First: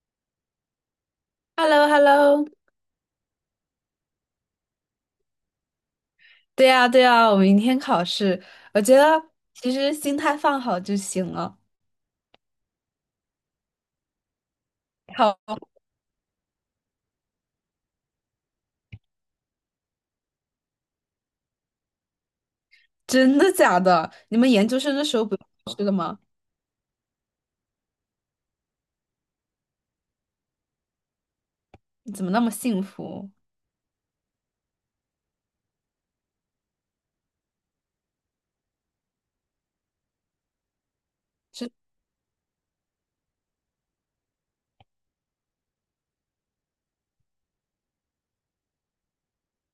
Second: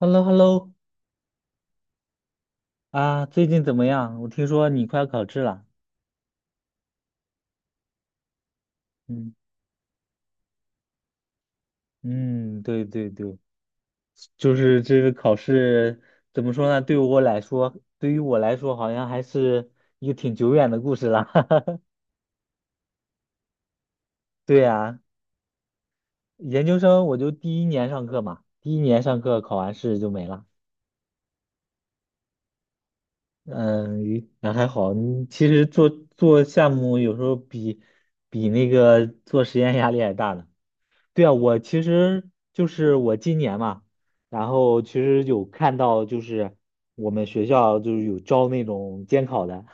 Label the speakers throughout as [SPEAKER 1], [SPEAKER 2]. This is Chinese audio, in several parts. [SPEAKER 1] h e l l o h e l l o
[SPEAKER 2] h e l l o h e l l o。
[SPEAKER 1] 啊，最近怎么样？我听说你快要考试了。
[SPEAKER 2] 对呀，对呀，我明天考试，我觉得
[SPEAKER 1] 嗯
[SPEAKER 2] 其实心态放好就行了。
[SPEAKER 1] 嗯，对对对，就是这个考
[SPEAKER 2] 好，
[SPEAKER 1] 试怎么说呢？对我来说，对于我来说，好像还是一个挺久远的故事了。
[SPEAKER 2] 真的假的？你们
[SPEAKER 1] 对
[SPEAKER 2] 研究生
[SPEAKER 1] 呀，
[SPEAKER 2] 的时候不用考试的吗？
[SPEAKER 1] 研究生我就第一年上课嘛，第一年上课考完试就没了。
[SPEAKER 2] 你怎么那么幸福？
[SPEAKER 1] 嗯，那还好。你其实做项目有时候比那个做实验压力还大呢。对啊，我
[SPEAKER 2] 是，
[SPEAKER 1] 其实就是我今年嘛，然后其实有看到就是我们学校就是有招那种监考的，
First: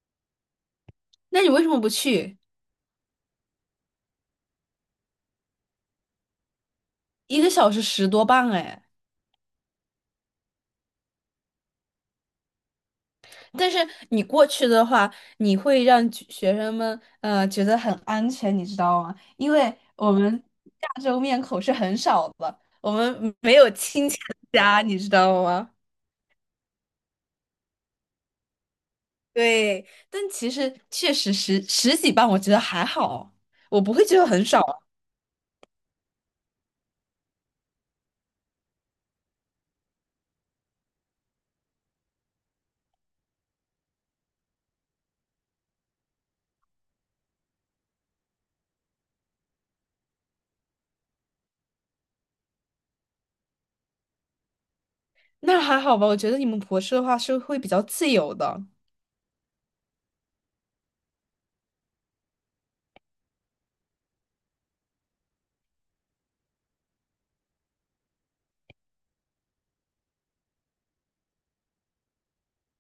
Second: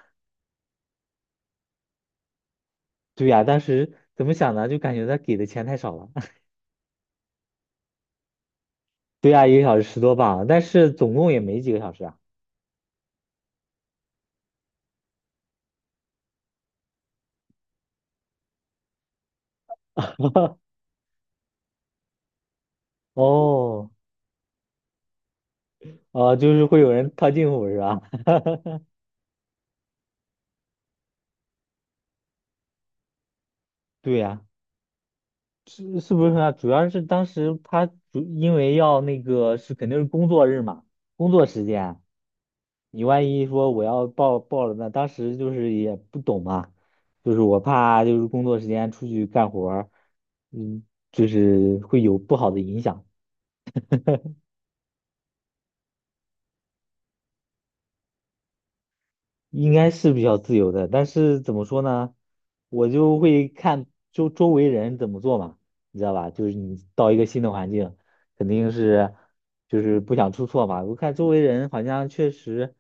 [SPEAKER 2] 那你为什么不去？
[SPEAKER 1] 对呀，当时怎么想呢？就感觉他给的钱太少了，
[SPEAKER 2] 一个小时10多磅哎！
[SPEAKER 1] 对呀，一个小时10多磅，但是总共也没几个小时啊。
[SPEAKER 2] 但是你过去的话，你会让学生们觉得很安全，你知道吗？因为我们 亚洲面孔是很少的，我们没有
[SPEAKER 1] 哦，
[SPEAKER 2] 亲戚的家，你知道吗？
[SPEAKER 1] 就是会有人套近乎是吧？
[SPEAKER 2] 对，但其实确实十几磅，我觉得还好，我不会觉
[SPEAKER 1] 对
[SPEAKER 2] 得
[SPEAKER 1] 呀，
[SPEAKER 2] 很少啊，
[SPEAKER 1] 是是不是啊？主要是当时他主因为要那个是肯定是工作日嘛，工作时间。你万一说我要报了那当时就是也不懂嘛，就是我怕就是工作时间出去干活儿，嗯，就是会有不好的影响。
[SPEAKER 2] 那还好吧。我觉得你们博士的话是会比较自由的，
[SPEAKER 1] 应该是比较自由的，但是怎么说呢，我就会看周围人怎么做嘛，你知道吧？就是你到一个新的环境，肯定是就是不想出错嘛。我看周围人好像确实，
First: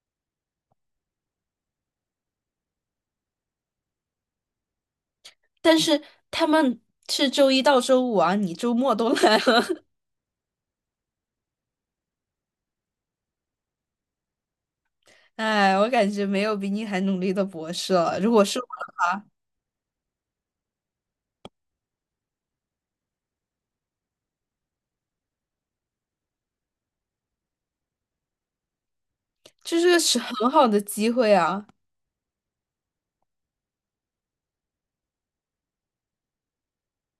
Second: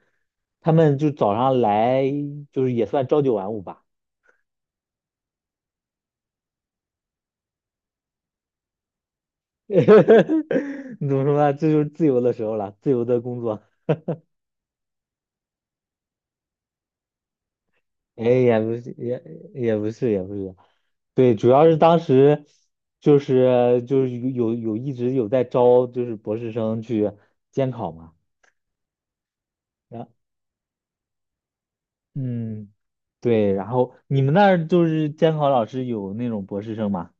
[SPEAKER 1] 他们就早上来就是也算朝九晚五吧。
[SPEAKER 2] 但是他们是周一到周五啊，你周末都 来了，
[SPEAKER 1] 你怎么说呢？这就是自由的时候了，自由的工作。
[SPEAKER 2] 哎，我感觉没有比你还努力的博士了。
[SPEAKER 1] 哎，
[SPEAKER 2] 如果是
[SPEAKER 1] 也
[SPEAKER 2] 我，
[SPEAKER 1] 不是，也不是，也不是。对，主要是当时就是有有有一直有在招，就是博士生去监考嘛。
[SPEAKER 2] 这是个
[SPEAKER 1] 然
[SPEAKER 2] 是很好的机会啊，
[SPEAKER 1] 嗯，对，然后你们那儿就是监考老师有那种博士生吗？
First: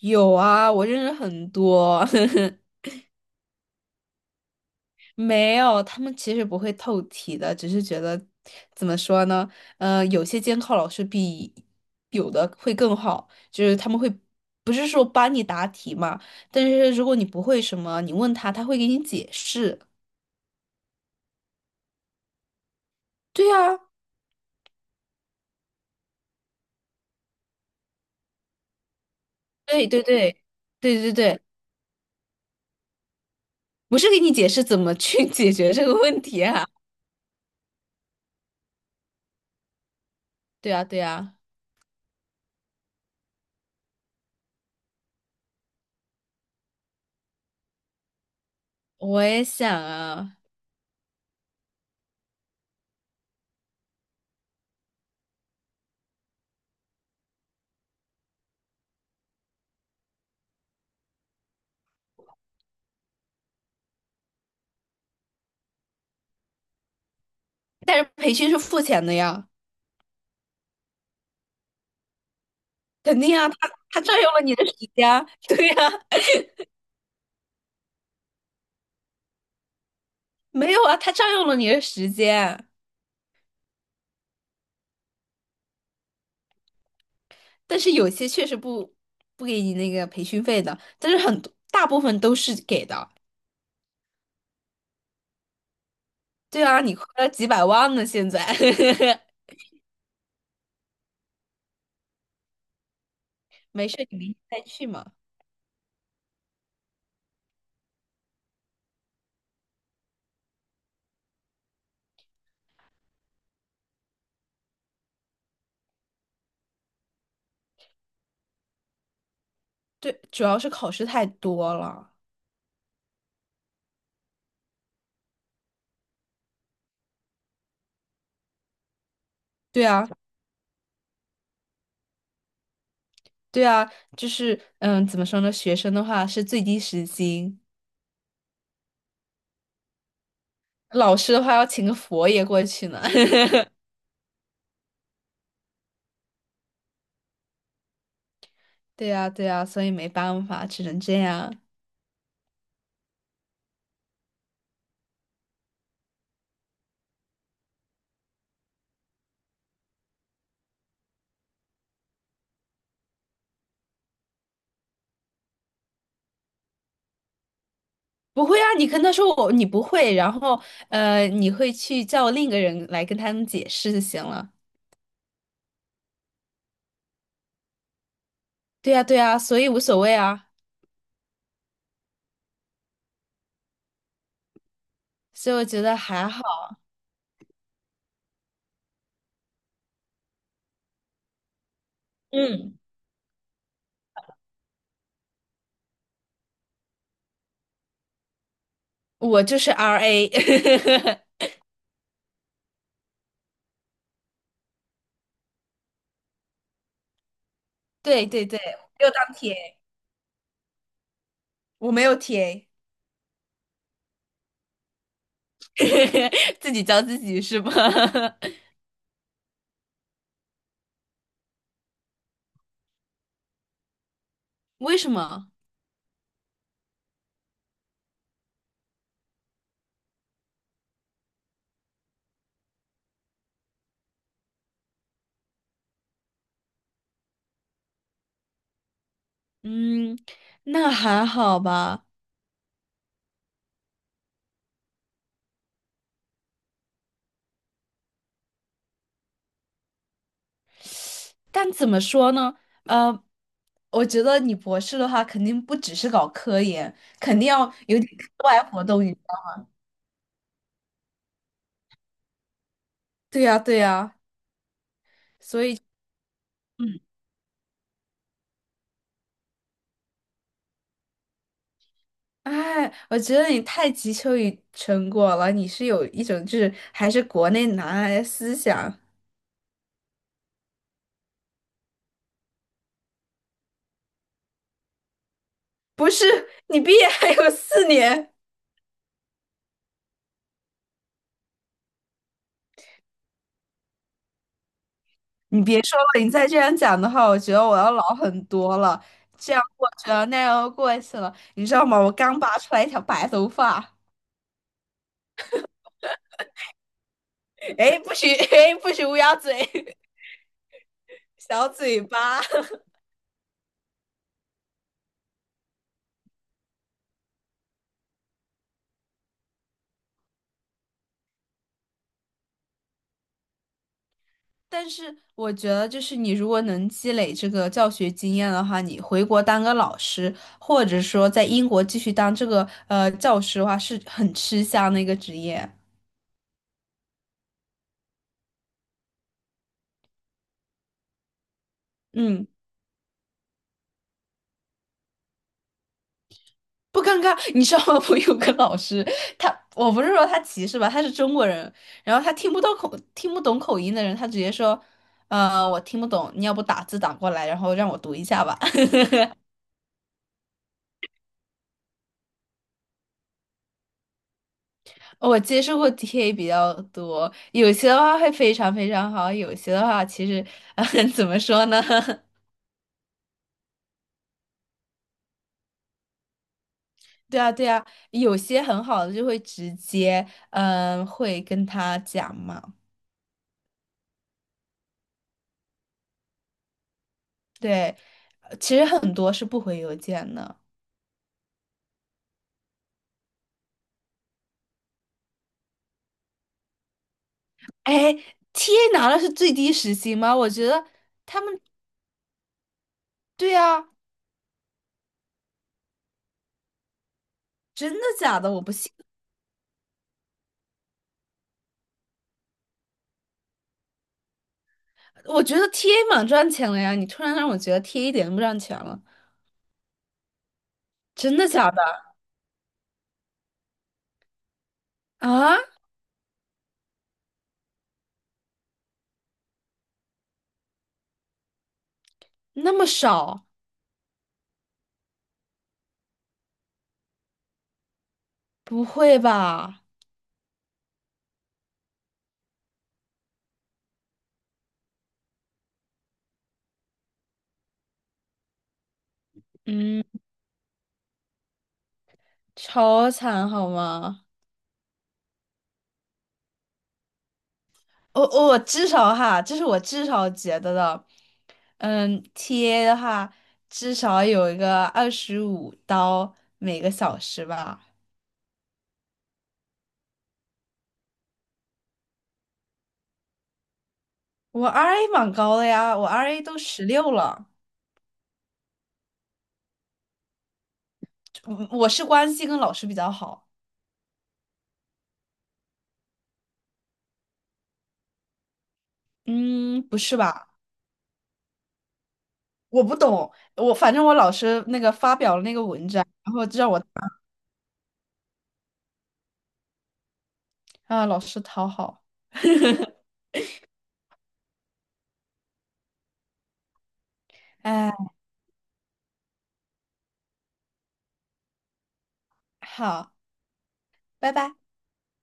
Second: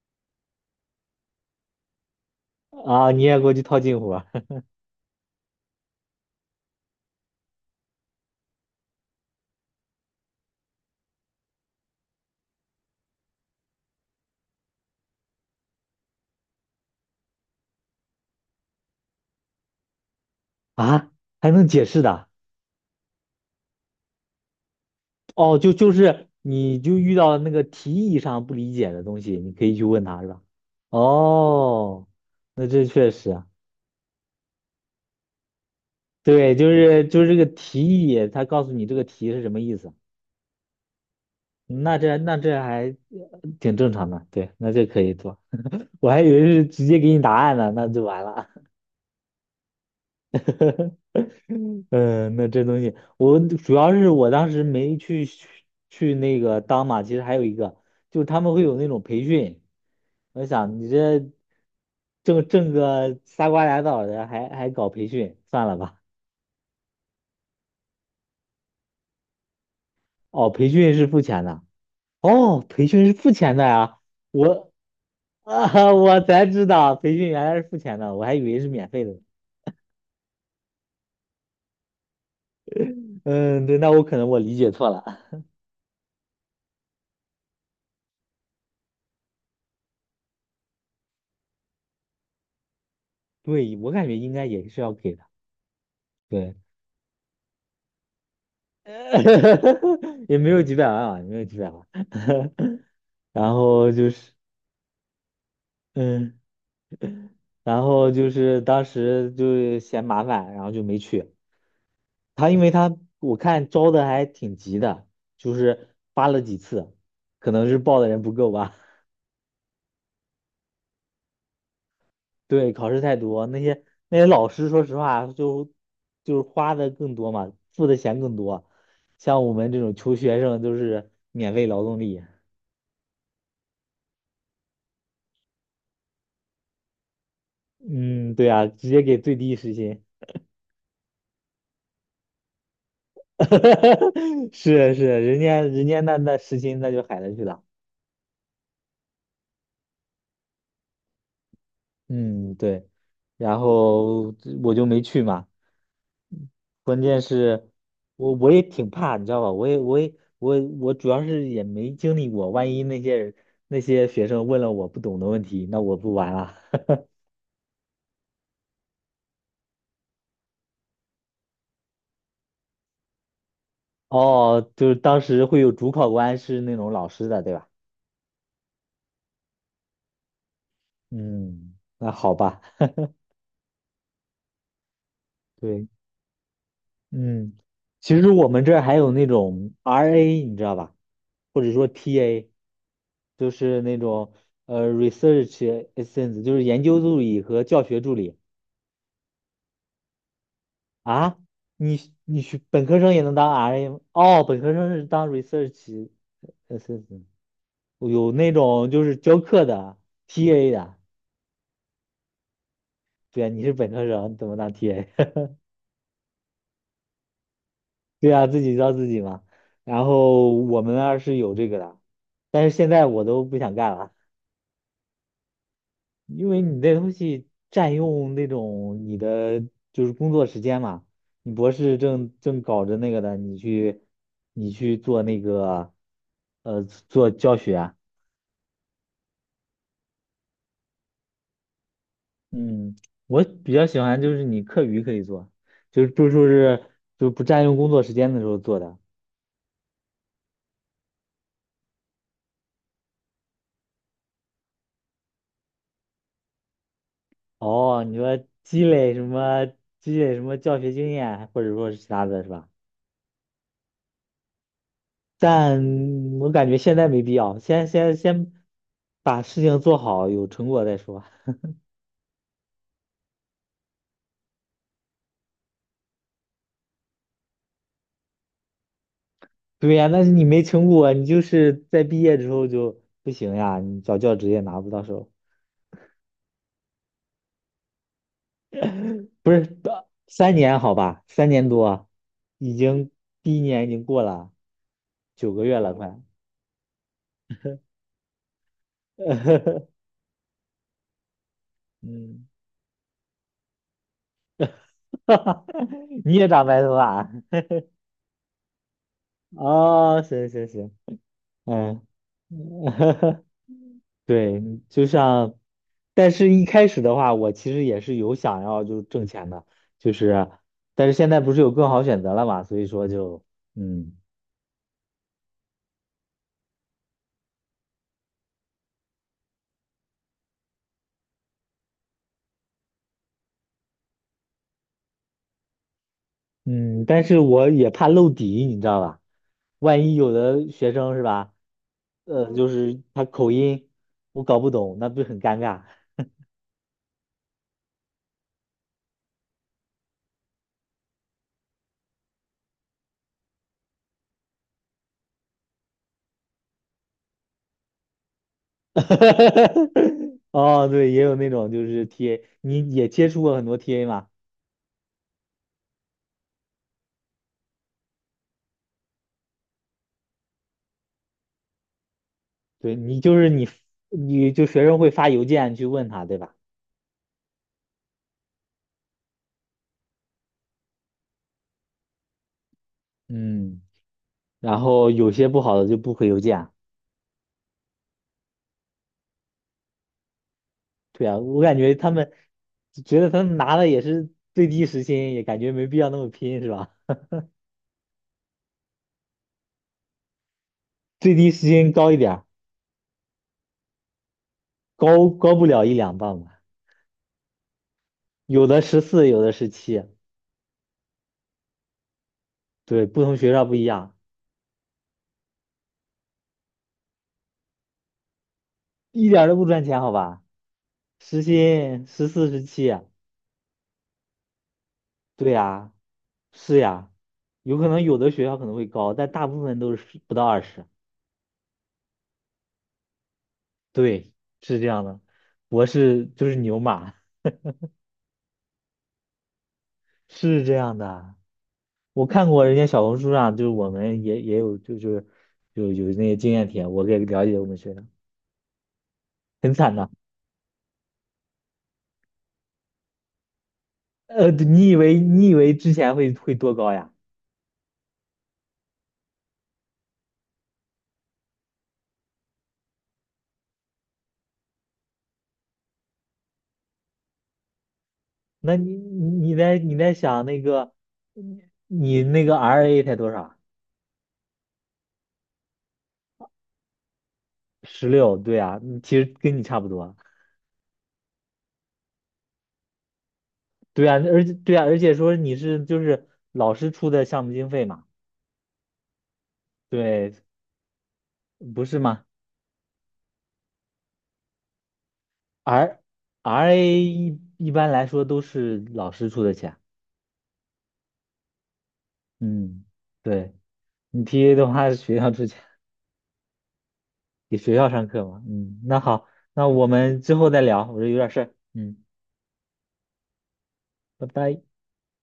[SPEAKER 2] 有啊，我认识很多。
[SPEAKER 1] 啊，你也过去套近乎
[SPEAKER 2] 没有，他们其实不会透题的，只是觉得怎么说呢？呃，有些监考老师比有的会更好，就是他们会不是说帮你答题嘛，但是如果你不会什么，你问他，他会给你解释。
[SPEAKER 1] 啊，啊还能解释的？
[SPEAKER 2] 对啊，
[SPEAKER 1] 哦，就是你就遇到了那个题意上不理解的东西，你可以去
[SPEAKER 2] 对对
[SPEAKER 1] 问他，是
[SPEAKER 2] 对
[SPEAKER 1] 吧？
[SPEAKER 2] 对对对，
[SPEAKER 1] 哦，那这确实啊，
[SPEAKER 2] 不是给你解释怎么去 解决这个问题
[SPEAKER 1] 对，
[SPEAKER 2] 啊？
[SPEAKER 1] 就是这个题意，他告诉你这个题是什么意思，
[SPEAKER 2] 对啊对啊，
[SPEAKER 1] 那这还挺正常的，对，那这可以做。我还以为是直接给你答案呢，那就完了。
[SPEAKER 2] 我也想啊，
[SPEAKER 1] 嗯，那这东西，我主要是我当时没去那个当嘛，其实还有一个，就是他们会有那种培训，我想你这挣个仨瓜俩枣的，还搞培训，算了吧。
[SPEAKER 2] 但是培训是付钱的呀，
[SPEAKER 1] 哦，培训是付钱的，哦，培训是
[SPEAKER 2] 肯
[SPEAKER 1] 付
[SPEAKER 2] 定啊，
[SPEAKER 1] 钱
[SPEAKER 2] 他
[SPEAKER 1] 的呀，
[SPEAKER 2] 他占用了你的
[SPEAKER 1] 我
[SPEAKER 2] 时间啊 对呀。
[SPEAKER 1] 啊，我才知道培训原来是付钱的，我还以为是免费的。
[SPEAKER 2] 没有啊，他占用了你的时间，
[SPEAKER 1] 嗯，对，那我可能我理解错了，
[SPEAKER 2] 但是有些确实不给你那个培训费的，但是很多大部分都是给的。
[SPEAKER 1] 对，我感觉应该也是要给的，对。
[SPEAKER 2] 对啊，你亏了几百万呢，现在。
[SPEAKER 1] 也没有几百万啊，也没有几百万。然
[SPEAKER 2] 没
[SPEAKER 1] 后
[SPEAKER 2] 事，
[SPEAKER 1] 就
[SPEAKER 2] 你明
[SPEAKER 1] 是，
[SPEAKER 2] 天再去嘛。
[SPEAKER 1] 嗯，然后就是当时就嫌麻烦，然后就没去。他因为他我看招的还挺急的，就是发了几次，可能是报的人不够吧。
[SPEAKER 2] 对，主要是考试太多了。
[SPEAKER 1] 对，考试太多，那些老师说实话就是花的更多嘛，付的钱更多。像我们这
[SPEAKER 2] 对
[SPEAKER 1] 种
[SPEAKER 2] 啊，
[SPEAKER 1] 穷学生都是免费劳动力。
[SPEAKER 2] 对啊，就是嗯，怎么说呢？学生的话是最低时薪，
[SPEAKER 1] 嗯，对啊，直接给最低时薪。
[SPEAKER 2] 老师的话要请个佛爷过去呢。
[SPEAKER 1] 是是，人家那实心那就海了去了，
[SPEAKER 2] 对啊，对啊，所以没办法，只能这样。
[SPEAKER 1] 嗯对，然后我就没去嘛，是，我也挺怕，你知道吧？我主要是也没经历过，万一那些学生问了我不懂的问题，那我不玩了。
[SPEAKER 2] 不会啊，你跟他说我你不会，然后你会去叫另一个人来跟他们解释就行了。
[SPEAKER 1] 哦，就是当时会有主考官是那种老师的，对吧？
[SPEAKER 2] 对呀，对呀，所以无所谓啊，
[SPEAKER 1] 嗯，那好吧，
[SPEAKER 2] 所以我觉
[SPEAKER 1] 对，
[SPEAKER 2] 得还好。
[SPEAKER 1] 嗯，其实我们这儿还有那种 RA，你知道吧？或者说 TA。
[SPEAKER 2] 嗯，
[SPEAKER 1] 就是那种research assistant，就是研究助理和教学助理
[SPEAKER 2] 我就是 RA，
[SPEAKER 1] 啊。你学本科生也能当 RM 哦，本科生是当 research assistant，
[SPEAKER 2] 对
[SPEAKER 1] 有
[SPEAKER 2] 对
[SPEAKER 1] 那
[SPEAKER 2] 对，
[SPEAKER 1] 种就
[SPEAKER 2] 没有
[SPEAKER 1] 是
[SPEAKER 2] 当
[SPEAKER 1] 教课
[SPEAKER 2] TA，
[SPEAKER 1] 的 TA 的。
[SPEAKER 2] 我没有 TA，
[SPEAKER 1] 对啊，你是本科生，你怎么当 TA？
[SPEAKER 2] 自己教自己是吧？
[SPEAKER 1] 对啊，自 己教自己嘛。然后我们那儿是有这个的，但是现在我都不想干了。
[SPEAKER 2] 为什么？
[SPEAKER 1] 因为你那东西占用那种你的就是工作时间嘛，你博士正搞着那个的，你去做那个做教学啊，
[SPEAKER 2] 嗯，那还好吧，
[SPEAKER 1] 嗯，我比较喜欢就是你课余可以做，就是就说是就不占用工作时间的时候做的。
[SPEAKER 2] 但怎么说呢？呃，我觉得你博士的话，肯定不只是搞科研，肯定要有
[SPEAKER 1] 哦，
[SPEAKER 2] 点
[SPEAKER 1] 你说
[SPEAKER 2] 课外活
[SPEAKER 1] 积
[SPEAKER 2] 动。
[SPEAKER 1] 累什么积累什么教学经验啊，或者说是其他的是吧？
[SPEAKER 2] 对呀，对呀，所以，
[SPEAKER 1] 但我感觉现
[SPEAKER 2] 嗯，
[SPEAKER 1] 在没必要，先把事情做好，有成果再说。
[SPEAKER 2] 哎，我觉得你太急求于成果了，你是有一种就是还是国内男孩的思想，
[SPEAKER 1] 对呀，但是你没成果，你就是在毕业之后就不行呀，你找教职也拿不到手，
[SPEAKER 2] 不是？你毕业还有4年，
[SPEAKER 1] 不是，三年好吧，3年多，已经第一年已经过了九
[SPEAKER 2] 你
[SPEAKER 1] 个月
[SPEAKER 2] 别
[SPEAKER 1] 了，
[SPEAKER 2] 说
[SPEAKER 1] 快，
[SPEAKER 2] 了，你再这样讲的话，我觉得我要老很多了。这样过 去了，那样又过去了，你知道吗？我刚
[SPEAKER 1] 嗯，
[SPEAKER 2] 拔出来一条白头发，
[SPEAKER 1] 你也长白头发啊
[SPEAKER 2] 哎，不许，哎，不许乌鸦 嘴，
[SPEAKER 1] 哦，行行行，
[SPEAKER 2] 小嘴
[SPEAKER 1] 嗯，
[SPEAKER 2] 巴。
[SPEAKER 1] 对，就像，但是一开始的话，我其实也是有想要就挣钱的，就是，但是现在不是有更好选择了嘛，所以说就，嗯
[SPEAKER 2] 但是我觉得，就是你如果能积累这个教学经验的话，你回国当个老师，或者说在英国继续当这个教师的话，是很吃香的一个职业。
[SPEAKER 1] 嗯，但是我也怕露底，你知道吧？万一有的学生是吧，
[SPEAKER 2] 嗯，
[SPEAKER 1] 就是他口音我搞不懂，那不是很尴尬？
[SPEAKER 2] 不尴尬。你知道吗？我有个老师，他我不是说他歧视吧，他是中国人，然后他听不懂口音的人，他直接说，我听不懂，你要不打字打过来，然后让我读一下吧。
[SPEAKER 1] 哦，对，也有那种就是 TA，你也接触过很多 TA 嘛？
[SPEAKER 2] 我接触过 TA 比较多，有些的话会非常非常好，有些的话其实，嗯，怎么说呢？
[SPEAKER 1] 对，你就是你，你就学生会发邮件去问他，对吧？
[SPEAKER 2] 对啊，对啊，有些很好的就会直接，嗯，会跟他讲嘛。
[SPEAKER 1] 嗯。然后有些不好的就不回邮件啊
[SPEAKER 2] 对，其实很多是不回邮件的。
[SPEAKER 1] 对啊，我感觉他们觉得他们拿的也是最低时薪，也感觉没必要那么拼，是吧？
[SPEAKER 2] 哎，TA 拿的是最低时薪吗？我觉得
[SPEAKER 1] 最
[SPEAKER 2] 他
[SPEAKER 1] 低
[SPEAKER 2] 们，
[SPEAKER 1] 时薪高一点儿，
[SPEAKER 2] 对啊，
[SPEAKER 1] 高不了一两磅吧，
[SPEAKER 2] 真的假的？我
[SPEAKER 1] 有
[SPEAKER 2] 不
[SPEAKER 1] 的
[SPEAKER 2] 信。
[SPEAKER 1] 十四，有的十七，对，不同学校不一样，
[SPEAKER 2] 我觉得 TA 蛮赚钱的呀，你突然让我觉得 TA 一点都不赚钱了，
[SPEAKER 1] 一点儿都不赚钱，好吧？
[SPEAKER 2] 真
[SPEAKER 1] 时
[SPEAKER 2] 的假的
[SPEAKER 1] 薪十四、十七啊，对
[SPEAKER 2] 啊？
[SPEAKER 1] 呀，是呀，有可能有的学校可能会高，但大部分都是不到20，
[SPEAKER 2] 那么少？
[SPEAKER 1] 对，是这样的，博士就是牛马，
[SPEAKER 2] 不会吧？
[SPEAKER 1] 是这样的。我看过人家小红书上，就是我们也有，就是有那些经验帖，我给了解我们学生，很惨
[SPEAKER 2] 嗯，
[SPEAKER 1] 的。
[SPEAKER 2] 超惨好吗？
[SPEAKER 1] 你以为之前会多高呀？
[SPEAKER 2] 我、我至少哈，这是我至少觉得的。嗯，TA 的话至少有一个25刀每个小时吧。
[SPEAKER 1] 那你在想那个你你那个 RA 才多少？
[SPEAKER 2] 我 RA 蛮高的呀，我 RA 都16了。
[SPEAKER 1] 16，对呀，嗯其实跟你差不多。
[SPEAKER 2] 我是关系跟老师比较好，
[SPEAKER 1] 对呀，而且对啊，而且说你是就是老师出的项目经费嘛，
[SPEAKER 2] 嗯，不是
[SPEAKER 1] 对，
[SPEAKER 2] 吧？
[SPEAKER 1] 不是吗
[SPEAKER 2] 我不懂，我反正我老师那个发表了那个
[SPEAKER 1] ？R
[SPEAKER 2] 文章，然后就让我
[SPEAKER 1] RA 一般来说都是老师出的钱，
[SPEAKER 2] 啊老师讨好，
[SPEAKER 1] 嗯。对。你 TA 的话，学校出去给学校
[SPEAKER 2] 哎，
[SPEAKER 1] 上课嘛？嗯，那好，那我们之后再聊，我这有点事儿。嗯，
[SPEAKER 2] 好，
[SPEAKER 1] 拜
[SPEAKER 2] 拜拜。
[SPEAKER 1] 拜。